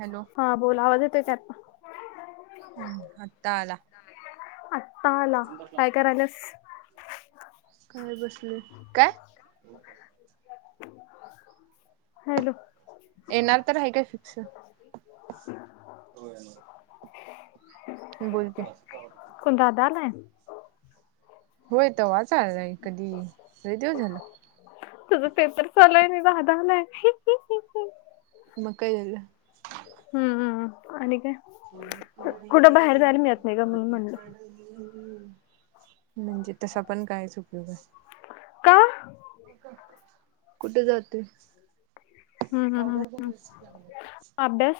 Hello. हा बोल आवाज येतोय त्यात. हम्म आता आला. आत्ता आला काय करा आलास. काय बसले काय? हॅलो. येणार तर आहे का फिक्स. मी बोलते. कोण दादा आलाय. होय तवाच आलाय कधी लय दिवस झाले. तुझ पेपर चालू आहे आणि दादा आलाय. मग काय झालं. हम्मम् आणि काय. कमी कडी कुठं बाहेर ये जायला मिळत नाही का म्हणून बधच. म्हणलं [unintelligible] [inaudible] म्हणजे तसा पण कायच उपयोग आहे. का हम्म कुठे जातेस. हम्म हम्म हम् हम् अभ्यास.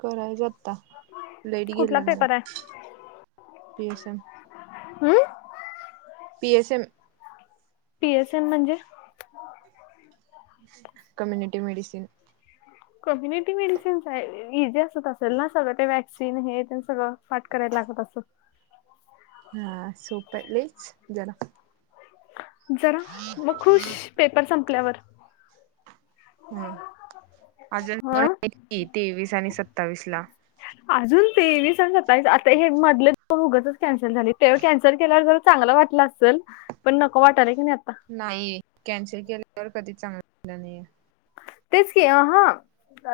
करायच आता लेट कुठला गेला न पेपर आहे पीएस एम. हम्म. P S M. P S N म्हणजे? Community medicine. कम्युनिटी मेडिसिनस आहे, इजी असत असेल ना सगळं ते वॅक्सिन हे सगळं? पाठ करायला लागत असंल? हा सोप आहेलीच जरा [unintelligible] जरा, मग खुश पेपर संपल्यावर. ह, अजून पण हं आहेत की, तेवीस आणि सत्तावीस ला. अजून तेवीस आणि सत्तावीस, आता हे मधले दोन उगचच कॅन्सल झाली, तेव्हा कॅन्सल केल [unintelligible] चांगलं वाटलं असल, पण नको वाटला की नाही आता. नाही, कॅन्सल केल्यावर कधीच चांगला झालं नाहीये. तेच की, अहा-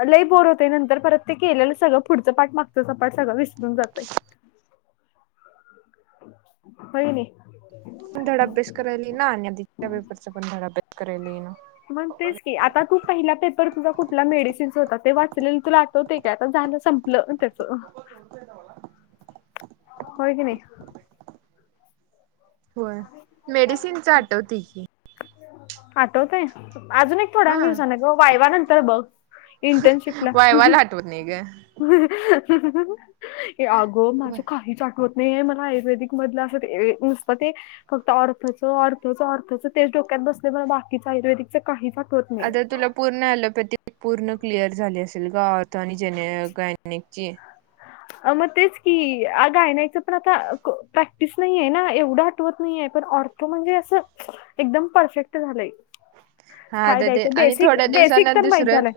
लई बोर होतेय, नंतर परत ते केलेलं सगळं पुढचं पाठ मागचं पाठ सगळं विसरून जातय. होन [unintelligible] पण धड अभ्यास करायला ईना आणि आधच्या पेपरचा पण धड अभ्यास करायला ईना. मग तेच की, आता तू पहिला पेपर तुझा कुठला मेडिसिनस होता, ते वाचले तुला- होतय काय आता झालं संपलं त्येच, होय की नाही? होय, मेडिसिनच आठवते की. आठवतय? अजून एक थोड्या हा दिवसाने ग वायवानंतर बघ. इंटर्नशिपला. वायवाला आठवत नाही ग. [unintelligible] अगो माझ काहीच आठ- वत नाहीये मला, आयुर्वेदिक मधलं असं नुसत- ते फक्त आँर्थोच, आँर्थोच, आँर्थोच, तेच डोक्यात बसले बाकीच आयुर्वेदिक- काहीच आठवत नाही. आता तुला पूर्ण आँलोपॅथी पूर्ण क्लिअर झाली असेल ग, आँर्थो आणि जेने गायनेकची. मग तेच की, गायनेकचं पण आता प्रॅक्टिस नाही ना, एवढं आठवत नाही आहे पण- त म्हणजे, असं एकदम परफेक्ट झालंय. हा, काय तर ते द्यायचं आणि बेसिक थोड्या बेसिक दिवसाना तर माहित झालंय दुसरं-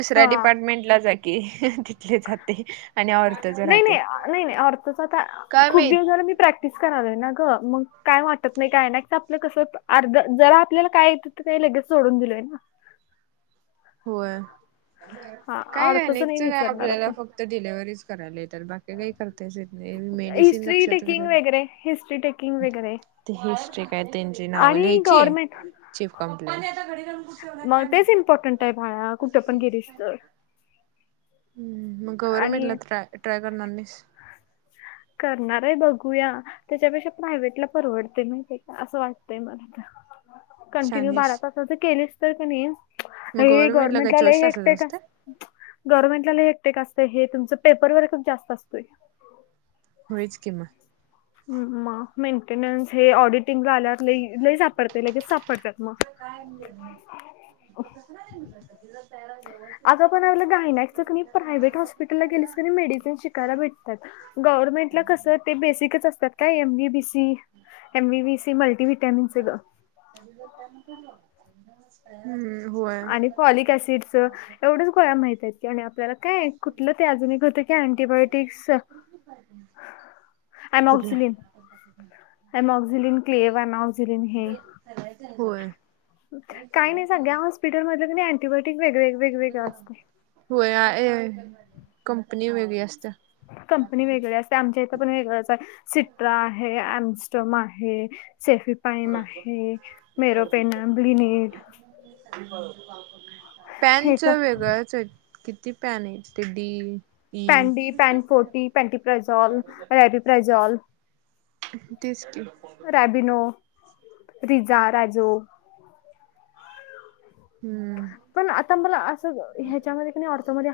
दुसऱ्या हा डिपार्टमेंटला जा की. जाते आणि आँर्थोच नाही राहते. नाही आ- नाही नाही काय माहीत? मिस करायलोय ना ग, मग काय वाटत नाही काय नाही, आपलं कस अर्ध जरा आपल्याला काय- काही लगेच सोडून दिलोय ना. होय. हा काय, नाय [unintelligible] अर्थच नाही लेक्चर काय विसरणार आपल्याला, आता फक्तऽ- फक्त डिलेव्हरीच करायला येत्यात, बाकी काही करताच ये- मेडिसिन हिस्ट्री लक्षात टेकिंग घरा वगैरे हिस्ट्री टेकिंग [unintelligible] वगैरे ते हिस्ट्री काय त्यांची नावं आणि लिहायची, गव्हर्नमेंट चीफ कंप्ले- मग तेच इम्पॉर्टंट आहे भाळा, कुठे पण गेलीस तर. हम्म, मग गव्हरमेंट ला आणि ट्र ट्राय करणार नाहीस. करणार आहे बघूया. त्याच्यापेक्षा प्रायव्हेट ला परवडतय माहिती काय, असं वाटतंय मला तर. कंटिन्यू शहाणी बारा आहेस तसाच केलेस तर कनी- मग हे, गव्हर्नमेंटला काय गव्हर्नमेंट आला चोवीस तासाच हेक्टर काय असतय अस- [unintelligible] गव्हर्नमेंटला लय हेक्टीक असतंय, हे तुमच पेपर वर्कच जास्त असतोय. होयच किं मग. मग, मेंटेन्स हे ऑडिटिंगला आल्यावर लय लईच सापडते्य, लगेच सापडतात. सुद्ध काय घेन नाही. [unintelligible] त कस नाही जर त्या व्यवस्थित हानऽ [unintelligible] [inaudible] तिकडे गेलीस की नाही मेडिसिन शिकायला भेटतात. गव्हर्नमेंट कस ते बेसीकच असतय. त्यात काय एम वि बी स एम वि बी सी मल्टी विटमिनस च ग. सगळीजण काय म्हणत्यात बग, ऐकल्यास [unintelligible] हम्म, होय. आणि फॉलिक ऑसिडच. एवढंच गोळ्या माहित आहेत की आणि आपल्याला. काय, कुठलं ते अजून एक हुतं की अँटीबायोटिक्सच. कुठला अमक्झलन, अमक्झलन क्लेवमक्झलन हे. होय. काही नाही, सगळ्या हॉस्पिटल मधलं की नाही, अँंटीबायोटिक वेगवेगळे असतय. होय. ए कंपनी वेगळी असत्या. कंपनी वेगळी असत्या. आमच्या इथं पण वेगळंचया. सिट्रा आहे, म्स्टडम आहे, सेफी पायम आहे, मेरो पेन बीनेड. हे पॅनच तर वेगळंचेत. किती पॅनेत ते D. E pawn D, pawn forty, Ponty प्रजॉल, रॅबी प्रजॉल. तेच की. रॅबनो, रिजा, राजो. हम्म. पण आता मला असं, ह्याच्यामध्ये की नै ऑर्थोमध्ये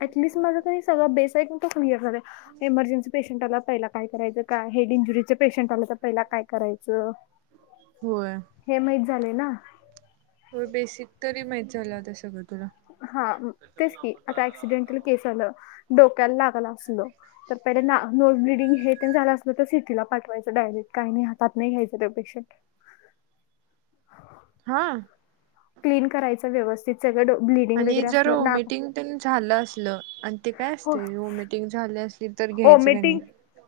अॅटलिस्ट माझ सगळं बेसय का? एखादं एमर्जन्सी पेशंट आला पहिला काय करायंच, काय हे इंजुरी पेंशट आला पयला काय करायचं. होय हे माहित झालय ना. हो, बेसिक तरी माहित झालं, आता सगळं तुला. हा. तेच की, आता ऍक्सिडेंटल केस आलं. डोक्याला लागलं असल, तर पहिले ना नोज ब्लिडिंग हे तेन झालं असलं तर सिटीला पाटवायचं डायरेट. काय नाही हातात नाही घ्यायचं ते पेशंट. हा. क्लीन करायंच व्यवस्थित. सगळ ब्ली आणि जर वॉमिटिंग तेन झालं असलं, आणि ते काय हो असतय. वॉमिटिंग झाली असली तर घ्यायचं का नाही ओमेटिंग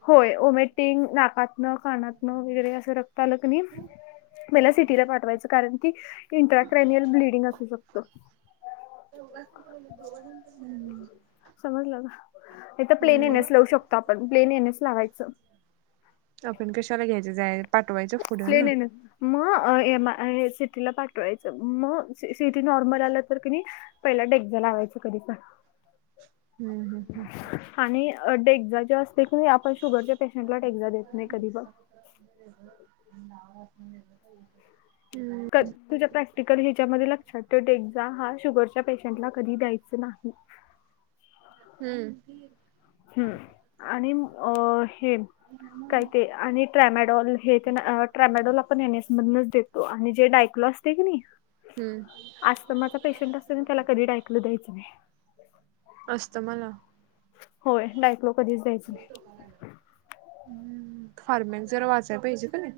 होय, ओमेटिंग नाका तन, कानात न वगैरे असं रक्त आल की नाही मला सिटीला पाठवायचं. कारण की इंट्राक्रेनियल ब्लिडिंग असू शकतो. [unintelligible] समजलं का? इथ प्लेन हम्म. एनएस लावू शकतो आपण. प्लेन एन एस लावायचं. आपण कशाला घ्यायचं. जायत प्लेन एन एस. म एम सिटीला पाठवायचं. म सिटी नॉर्मल आल तर की नी पहिला डेगझ लावायचं कधी पण. हम्म, हम्म, हम्म. आणि डेक्झा जे असतय की नाही. आपण शुगरच्या पेशंटला डेक्झा देत नाही कधी पण. हम्म. तुझ्या प्रॅक्टिकल ह्याच्यामध्ये लक्षात ठेव. डेक्झा हा शुगरच्या पेशंटला कधी द्यायच नाही. हम्म. हम् आणि अ हे काय ते आणि ट्रॅमॅडॉल हे तेन ट्रॅमॅडॉल आपण येनेसमधनच दे अ आणि जे डायक्लो असतय कनी हम्म अस्थमाचा पेशंट असतो कनयी त्याला कधी डायक्लो क्लो द्यायची नाही. अस्थमाला होय डायक्लो कधीच द्यायचं नाही. हम् फार्म्यांंग जरा वाचायला पाहिजे का नाही.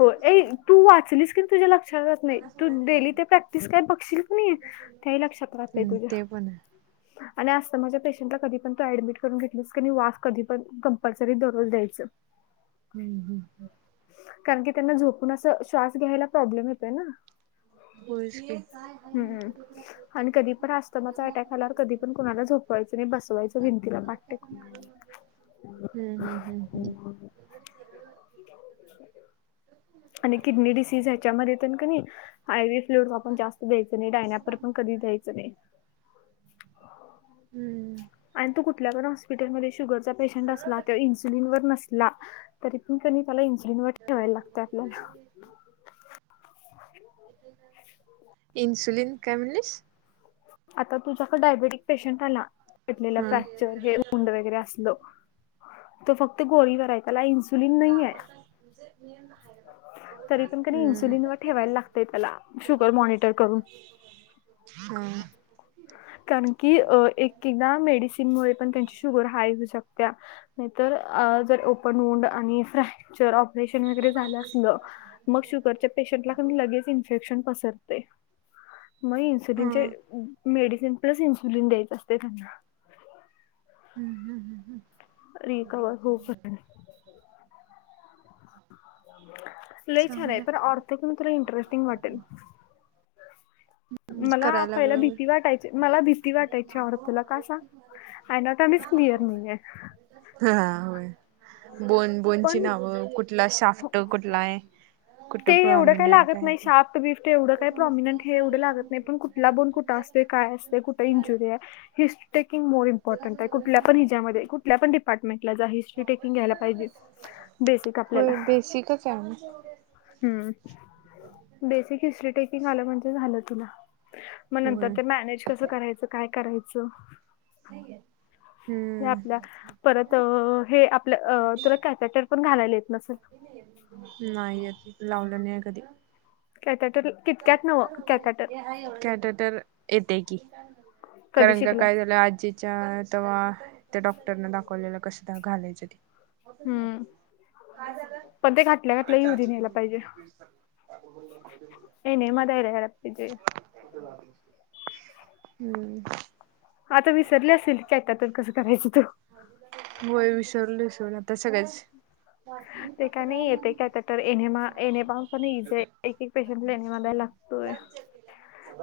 हो ए तू वाचलीस कि तुझ्या लक्षात रहात नाही तू डेली ते प्रॅक्टिस काय बघशील क नाही त्यावेळी लक्षात राहत नाही हम्म तुझ्या ते पण आणि अस्थमाचा पेशंटला कधी पण तु ऍडमिट करून घेतलस किनी वास कधी पण कंपल्सरी दररोज द्यायच. हम्म हम्म कारण की त्यांना झोपून अस श्वास घ्यायला प्रॉब्लेम येतोय ना होयच की हम्म हम्म आणि कधी पण आस्थमाचा अटॅक आल्यावर कधी पण कुणाला झोपवायचं नाही बसवायचं भिंतीला पाट टेकून [inaudible] हम्म हम्म हम्म हम्म आणि किडनी डिसीज ह्याच्यामध्ये तेन किनी आय व्ही एफ फ्लुरो पण जास्त द्यायच नाही डायन्यापर पण कधी द्यायचं नाही. हम्म आणि तो कुठल्या पण हॉस्पिटलमध्ये शुगरचा पेशंट असला किंवा इन्सुलिन वर नसला तरी पण कनी त्याला इन्सुलिनवर ठेवाय लागतय आपल्याला एन्सुलिन काय म्हनलीस आता तुझ्याक डायबेटिक पेशंट आला किडनीला फ्रॅक्चर तर हे उंड वगैरे असलं तो फक्त गोळीवराय त्याला इन्सुलिन सुलिन नाहीये तरी पण कनी इन्सुलिनवर ठेवाय लागतय त्याला शुगर मॉनिटर करून हम्म कारण की अ एक एकदा मेडिसिनमुळे पण त्यांची शुगर हाय होऊ शकतिया. नाहीतर अ जर ओपनोंड आणि फ्रॅक्चर परेशन वगैरे झाल असल मग शुगरच्या पेशंटला कनी लगेच इन्फेक्शन पसरतय. मग इन्सुलिनचे हम्म मेडिसिन प्लस इन्सुलिन द्यायच असतय त्यांना हम्म हम्म हम्म हम्म रिकवर होऊ पर्यंत लय छानय चांगलं पण ऑर्थो घेऊन तुला इंटरेस्टिंग वाटेल. मला करायला पहिला लागल्यावर. भीती वाटायची मला भीती वाटायची ऑर्थोला का सांग? अँनाटॉनीस क्लिअर हुंदेत. हा हा होय बोन बोनची पण नावं कुठला शाफ्ट कुठलाय. ते एवढं काय लागत नाही शाफ्ट बिफ्ट एवढं काय प्रॉमिनंट हे एवढं लागत नाही पण कुठला बोन कुठ असतोय काय असतंय कुठं इंजुरीय हिस हे टेकिंग मोर इम्पॉर्टंटय कुल्यापण ह्यजामध्ये कुल्या पण डिपार्टमेंला जा हि टेकिंग घ्यायला पाहिजे बेसिक आपल्याला होय [unintelligible] हम्म बेसिक हिस्ट्री टेकिंग आलं म्हणजे झालं तुला मग नंतर होय ते मॅनेज कसं करायचं काय करायचं. ल आपल्या हम्म परत हे आपल्या तुला कॅपॅटर पण घालायला येत नसेल. नाही येत लावलं नाही कधी. [unintelligible] नवं कॅथॅटर कॅडेटर येत की कधी करंंग शिकलं काय झालं आजी तेव्हा त्या डॉक्टरन दाखवलेलं कसं घालायचं ते होतच नाही हम्म काय झालं? पण ते घातल्या घातल्या युरिन यायला पाहिजे [unintelligible] [unintelligible] [unintelligible] हम्म आता विसरले असेल की कसं करायचं तु होय विसरलं विसरून आता सगळेच ते काय नाही येते काय तर एनेमा एनेमा पण इजी आहे एक एक पेशंटला एनेमा द्यायला लागतोय.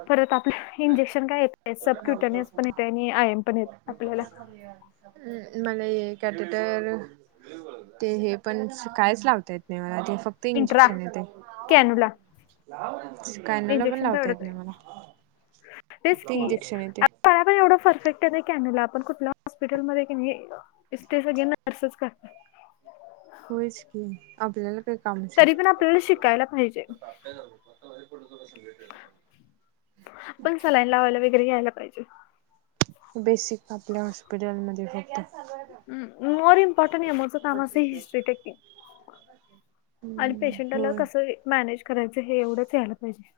परत आपल्या इंजेक्शन काय येत सब क्युटनिस पण येत आणि आयम मला कॅटेटर ते हे पण कायच लावता येत नाही मला ते फक्त इंट्रा इंजेक्शन येते. कॅनुला कायनला पण इंजेक्शन लावता तेवढंच येत आहे नाही मला तेच ती की इंजेक्शन येते. पण एवढं परफेक्ट आहे ना कॅनूला आपण कुठल्या हॉस्पिटल मध्ये कि नाही. ते सगळे नर्सच करतात. होच की आपल्याला [inaudible] तरी पण आपल्याला शिकायला पाहिजे पण सलाईन लावायला वगैरे घ्यायला पाहिजे. बेसिक आपल्या हॉस्पिटलमध्ये फक्त हम् मरम पट नाही मोचं कामा हिस्ट्री [inaudible] आणि हम्म पेशंटाला होय कसं मॅनेज करायचं हे एवढंच यायला पाहिजे.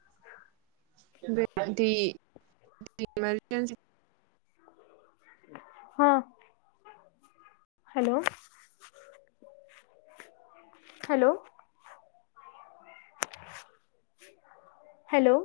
ती इमर्जन्सी हा हॅलो हॅलो [unintelligible] हॅलो